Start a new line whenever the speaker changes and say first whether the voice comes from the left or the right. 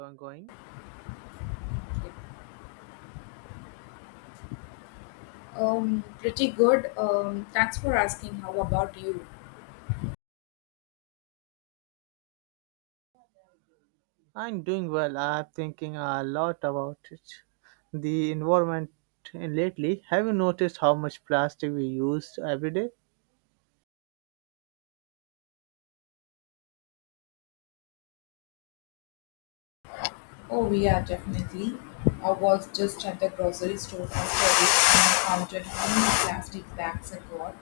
right: I'm going.
left: Pretty good. Thanks for asking. How about you?
right: I'm doing well. I'm thinking a lot about it. The environment in lately. Have you noticed how much plastic we use every day?
left: Oh, yeah, definitely. I was just at the grocery store after it and I counted how many plastic bags I got.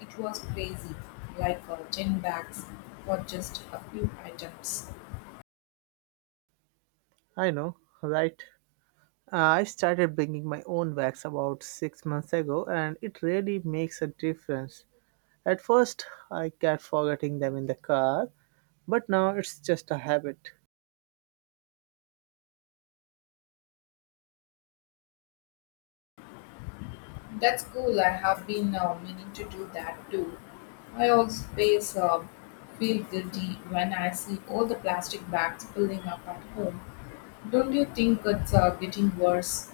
left: It was crazy, like 10 bags for just a few items.
right: I know, right? I started bringing my own bags about 6 months ago, and it really makes a difference. At first, I kept forgetting them in the car, but now it's just a habit.
left: That's cool. I have been meaning to do that too. I always feel guilty when I see all the plastic bags filling up at home. Don't you think it's getting worse?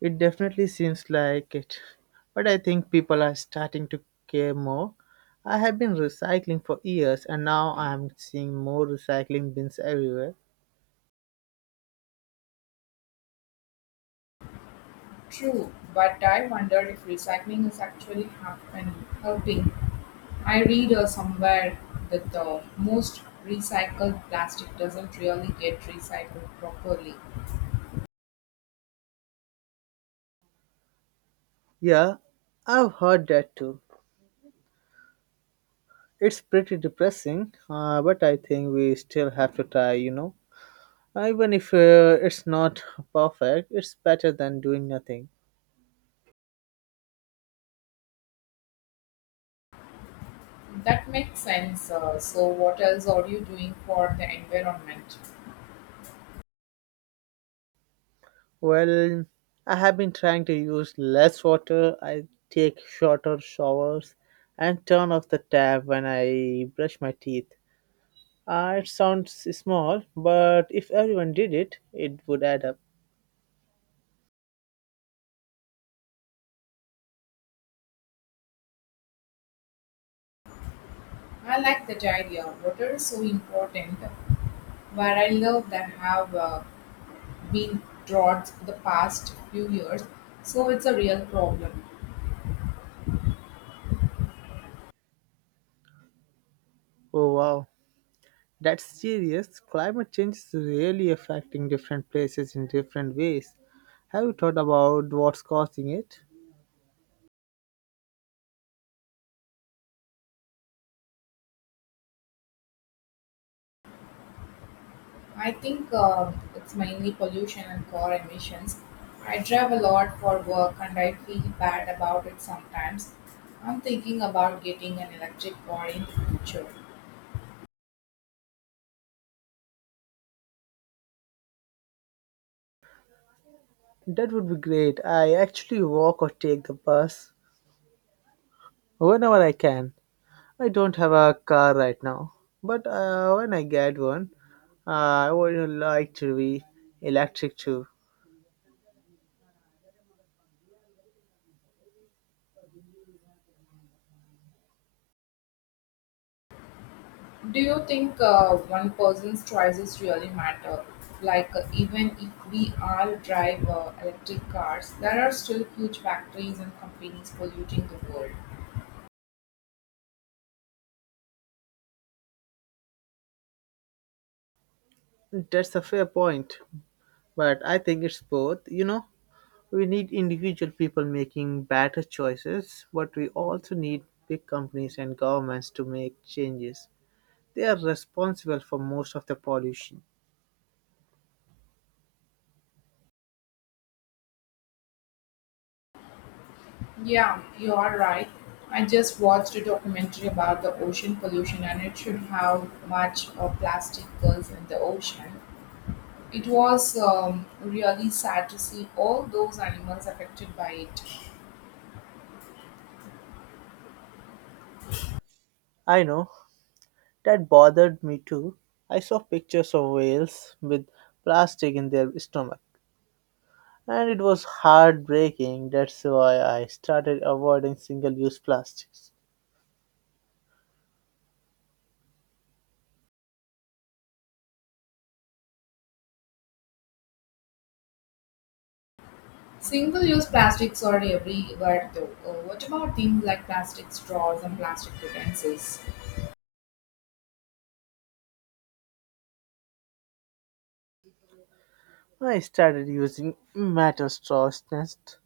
right: It definitely seems like it. But I think people are starting to care more. I have been recycling for years and now I am seeing more recycling bins everywhere.
left: True, but I wonder if recycling is actually helping. I read somewhere that the most recycled plastic doesn't really get recycled properly.
right: Yeah, I've heard that too. It's pretty depressing, but I think we still have to try. Even if it's not perfect, it's better than doing nothing.
left: That makes sense. So, what else are you doing for the environment?
right: Well, I have been trying to use less water. I take shorter showers and turn off the tap when I brush my teeth. It sounds small, but if everyone did it, it would add up.
left: I like that idea. Water is so important. Where I live, there have been droughts for the past few years, so it's a real problem.
right: Oh wow, that's serious. Climate change is really affecting different places in different ways. Have you thought about what's causing it?
left: I think it's mainly pollution and car emissions. I drive a lot for work and I feel bad about it sometimes. I'm thinking about getting an electric car in the future.
right: That would be great. I actually walk or take the bus whenever I can. I don't have a car right now, but when I get one, uh, I would like to be electric too.
left: Do you think one person's choices really matter? Like, even if we all drive electric cars, there are still huge factories and companies polluting the world.
right: That's a fair point, but I think it's both. You know, we need individual people making better choices, but we also need big companies and governments to make changes. They are responsible for most of the pollution.
left: Yeah, you are right. I just watched a documentary about the ocean pollution and it showed how much of plastic goes in the ocean. It was really sad to see all those animals affected by it.
right: I know that bothered me too. I saw pictures of whales with plastic in their stomach and it was heartbreaking. That's why I started avoiding single use plastics.
left: Single use plastics are everywhere though. What about things like plastic straws and plastic utensils?
right: I started using metal straws next,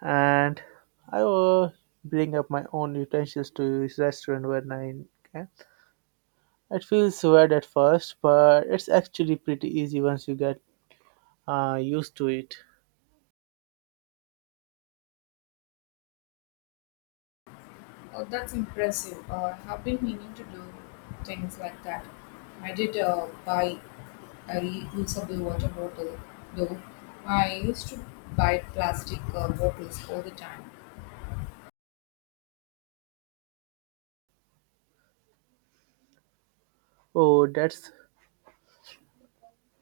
right: and I will bring up my own utensils to this restaurant when I can. It feels weird at first, but it's actually pretty easy once you get used to it.
left: Oh, that's impressive. I have been meaning to do things like that. I did buy a reusable water bottle, though. I used to buy plastic bottles all the time.
right: Oh, that's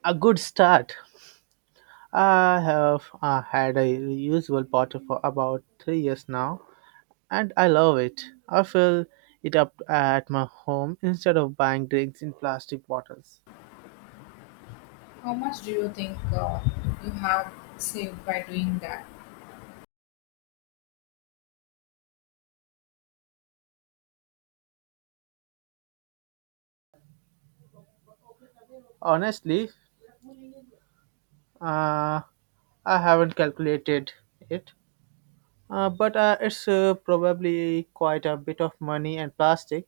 right: a good start. I have had a reusable bottle for about 3 years now, and I love it. I fill it up at my home instead of buying drinks in plastic bottles.
left: How much do you think you have saved by doing that?
right: Honestly, uh, I haven't calculated it, but it's probably quite a bit of money and plastic.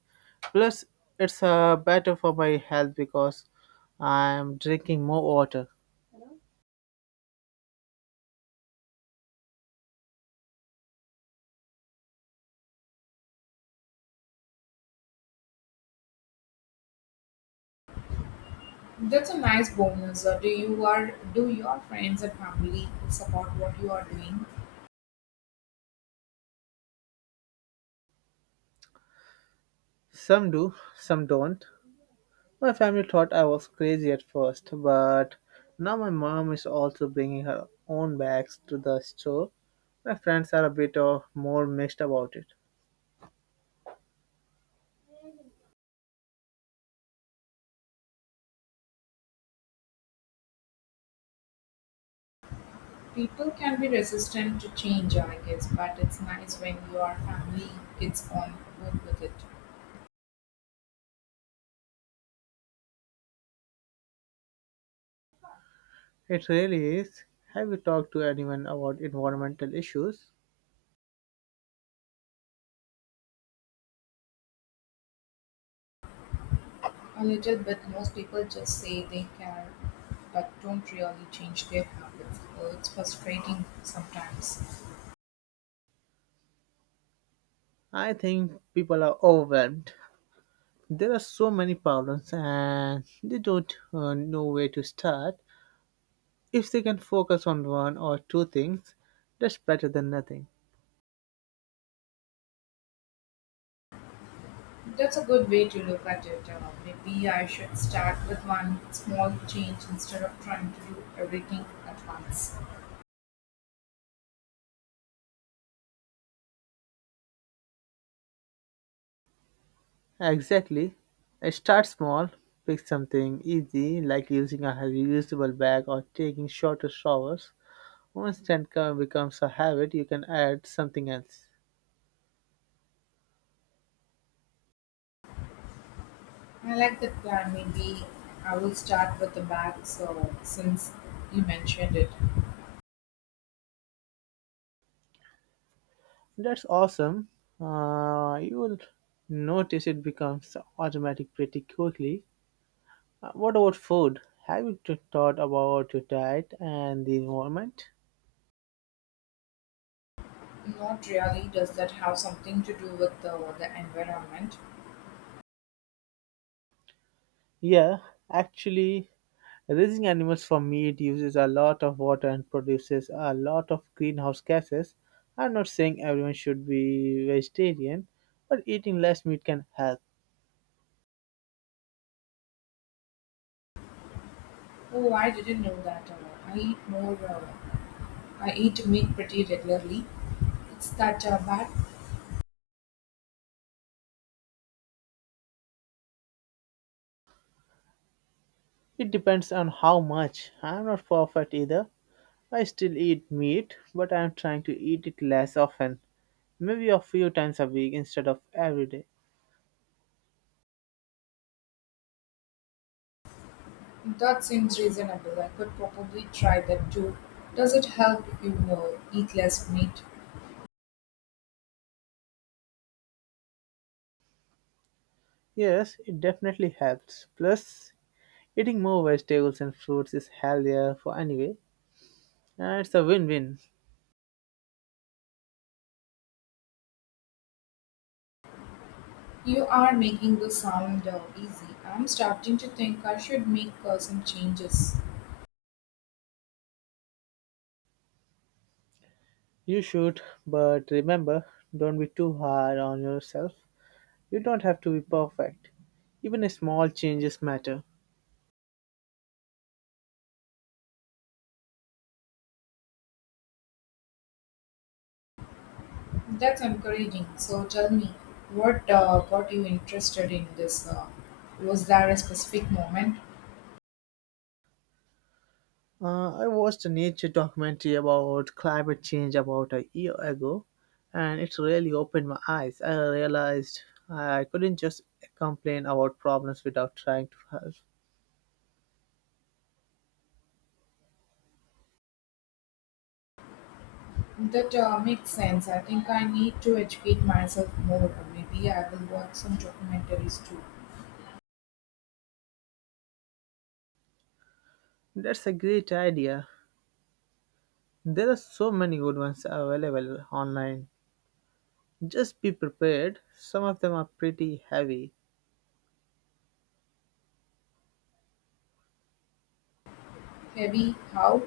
right: Plus, it's better for my health because I'm drinking more water.
left: That's a nice bonus. Do you are do your friends and family support what you are doing?
right: Some do, some don't. My family thought I was crazy at first, but now my mom is also bringing her own bags to the store. My friends are a bit of more mixed about it.
left: People can be resistant to change, I guess, but it's nice when your family gets on board with it.
right: It really is. Have you talked to anyone about environmental issues?
left: A little bit. Most people just say they care but don't really change their habits. So it's frustrating sometimes.
right: I think people are overwhelmed. There are so many problems and they don't know where to start. If they can focus on one or two things, that's better than nothing.
left: That's a good way to look at it. Maybe I should start with one small change instead of trying to do everything at once.
right: Exactly. I start small, pick something easy like using a reusable bag or taking shorter showers. Once that becomes a habit, you can add something else.
left: I like that plan. Maybe I will start with the bag. So since you mentioned it,
right: That's awesome. You will notice it becomes automatic pretty quickly. What about food? Have you thought about your diet and the environment?
left: not really. Does that have something to do with the environment?
right: Yeah, actually, raising animals for meat uses a lot of water and produces a lot of greenhouse gases. I'm not saying everyone should be vegetarian, but eating less meat can help.
left: Oh, I didn't know that. I eat more. I eat meat pretty regularly. It's that bad?
right: It depends on how much. I'm not perfect either, I still eat meat, but I am trying to eat it less often, maybe a few times a week instead of every day.
left: That seems reasonable. I could probably try that too. Does it help if you eat less meat?
right: Yes, it definitely helps. Plus, eating more vegetables and fruits is healthier for anyway, and it's a win-win.
left: You are making this sound easy. I'm starting to think I should make some changes.
right: You should, but remember, don't be too hard on yourself. You don't have to be perfect. Even small changes matter.
left: That's encouraging. So tell me, what got you interested in this? Was there a specific moment?
right: I watched a nature documentary about climate change about a year ago, and it really opened my eyes. I realized I couldn't just complain about problems without trying to help.
left: That makes sense. I think I need to educate myself more. Maybe I will watch some documentaries too.
right: That's a great idea. There are so many good ones available online. Just be prepared, some of them are pretty heavy.
left: Heavy? How?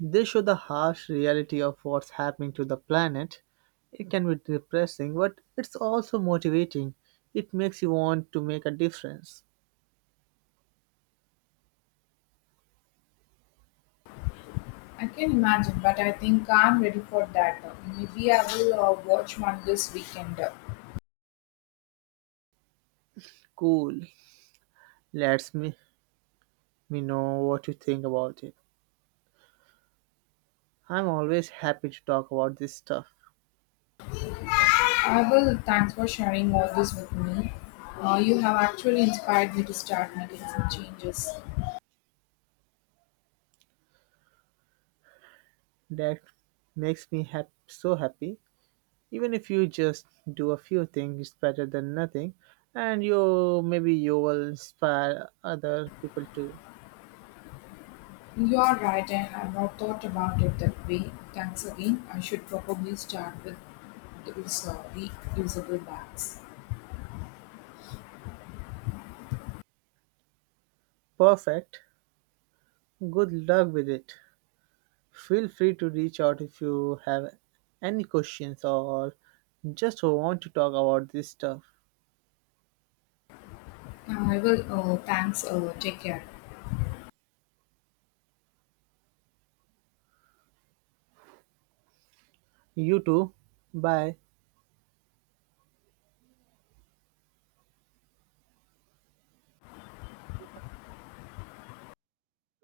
right: They show the harsh reality of what's happening to the planet. It can be depressing, but it's also motivating. It makes you want to make a difference.
left: I can imagine, but I think I'm ready for that. Maybe I will watch one this weekend.
right: Cool. Let's me me know what you think about it. I'm always happy to talk about this stuff.
left: I will. Thanks for sharing all this with me. You have actually inspired me to start making some changes.
right: That makes me so happy. Even if you just do a few things, it's better than nothing. And you maybe you will inspire other people too.
left: You are right, I have not thought about it that way. Thanks again. I should probably start with those reusable bags.
right: Perfect. Good luck with it. Feel free to reach out if you have any questions or just want to talk about this stuff.
left: I will. Thanks. Take care.
right: You too. Bye.